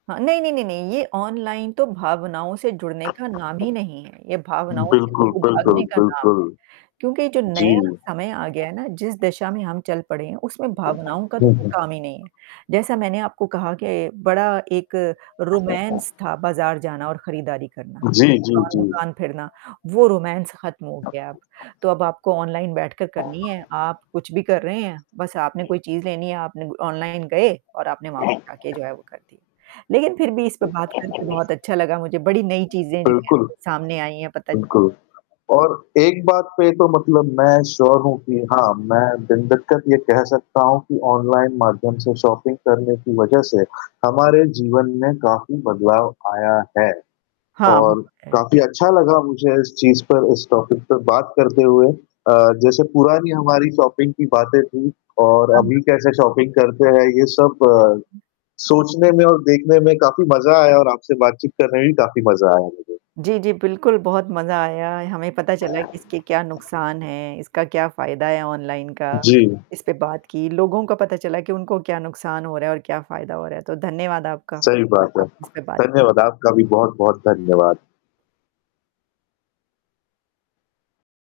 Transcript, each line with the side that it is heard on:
right: हाँ, नहीं, नहीं, नहीं, नहीं ये ऑनलाइन तो भावनाओं से जुड़ने का नाम ही नहीं है, ये
left: हुँ,
right: भावनाओं से
left: बिल्कुल,
right: दूर
left: बिल्कुल,
right: भागने का नाम है।
left: बिल्कुल।
right: क्योंकि जो
left: जी।
right: नया समय आ गया है ना, जिस दिशा में हम चल पड़े हैं, उसमें भावनाओं का तो
left: हुँ,
right: कोई
left: हुँ।
right: काम ही नहीं है। जैसा मैंने आपको कहा के बड़ा एक रोमांस था बाज़ार जाना और खरीदारी करना,
left: जी, जी, जी।
right: दुकान-दुकान फिरना, वो रोमांस खत्म हो गया अब। तो अब आपको ऑनलाइन बैठकर करनी है। आप कुछ भी कर रहे हैं बस आपने कोई चीज़ लेनी है आपने ग ऑनलाइन गए और आपने वहाँ पे जाके जो है वो कर दी। लेकिन फिर भी इस पे बात करके बहुत अच्छा लगा मुझे बड़ी नई चीज़ें जो भी हैं,
left: बिल्कुल।
right: आपके सामने आई हैं पता चल
left: बिल्कुल और एक बात पे तो मतलब मैं श्योर हूँ कि हाँ, मैं बिन दिक्कत ये कह सकता हूँ कि ऑनलाइन माध्यम से शॉपिंग करने की वजह से, हमारे जीवन में काफ़ी बदलाव आया है।
right: हाँ,
left: और
right: बिल्कुल। अ
left: काफ़ी अच्छा लगा मुझे इस चीज़ पर, इस टॉपिक पे बात करते हुए। अ, जैसे पुरानी हमारी शॉपिंग की बातें थी और
right: हाँ, हाँ,
left: अभी
right: हाँ।
left: कैसे शॉपिंग करते हैं ये सब
right: [unintelligible]
left: सोचने में और देखने में काफ़ी मज़ा आया और आपसे बातचीत करने में भी काफ़ी मज़ा आया मुझे।
right: जी, जी, बिल्कुल, बहुत मज़ा आया। हमें पता चला कि इसके क्या नुकसान हैं, इसका क्या फ़ायदा है ऑनलाइन का।
left: जी।
right: इसपे बात की, लोगों का पता चला कि उनको क्या नुकसान हो रहा है और क्या फ़ायदा हो रहा है, तो धन्यवाद आपका।
left: सही बात है।
right: आप इस पे बात
left: धन्यवाद, आपका भी बहुत-बहुत धन्यवाद।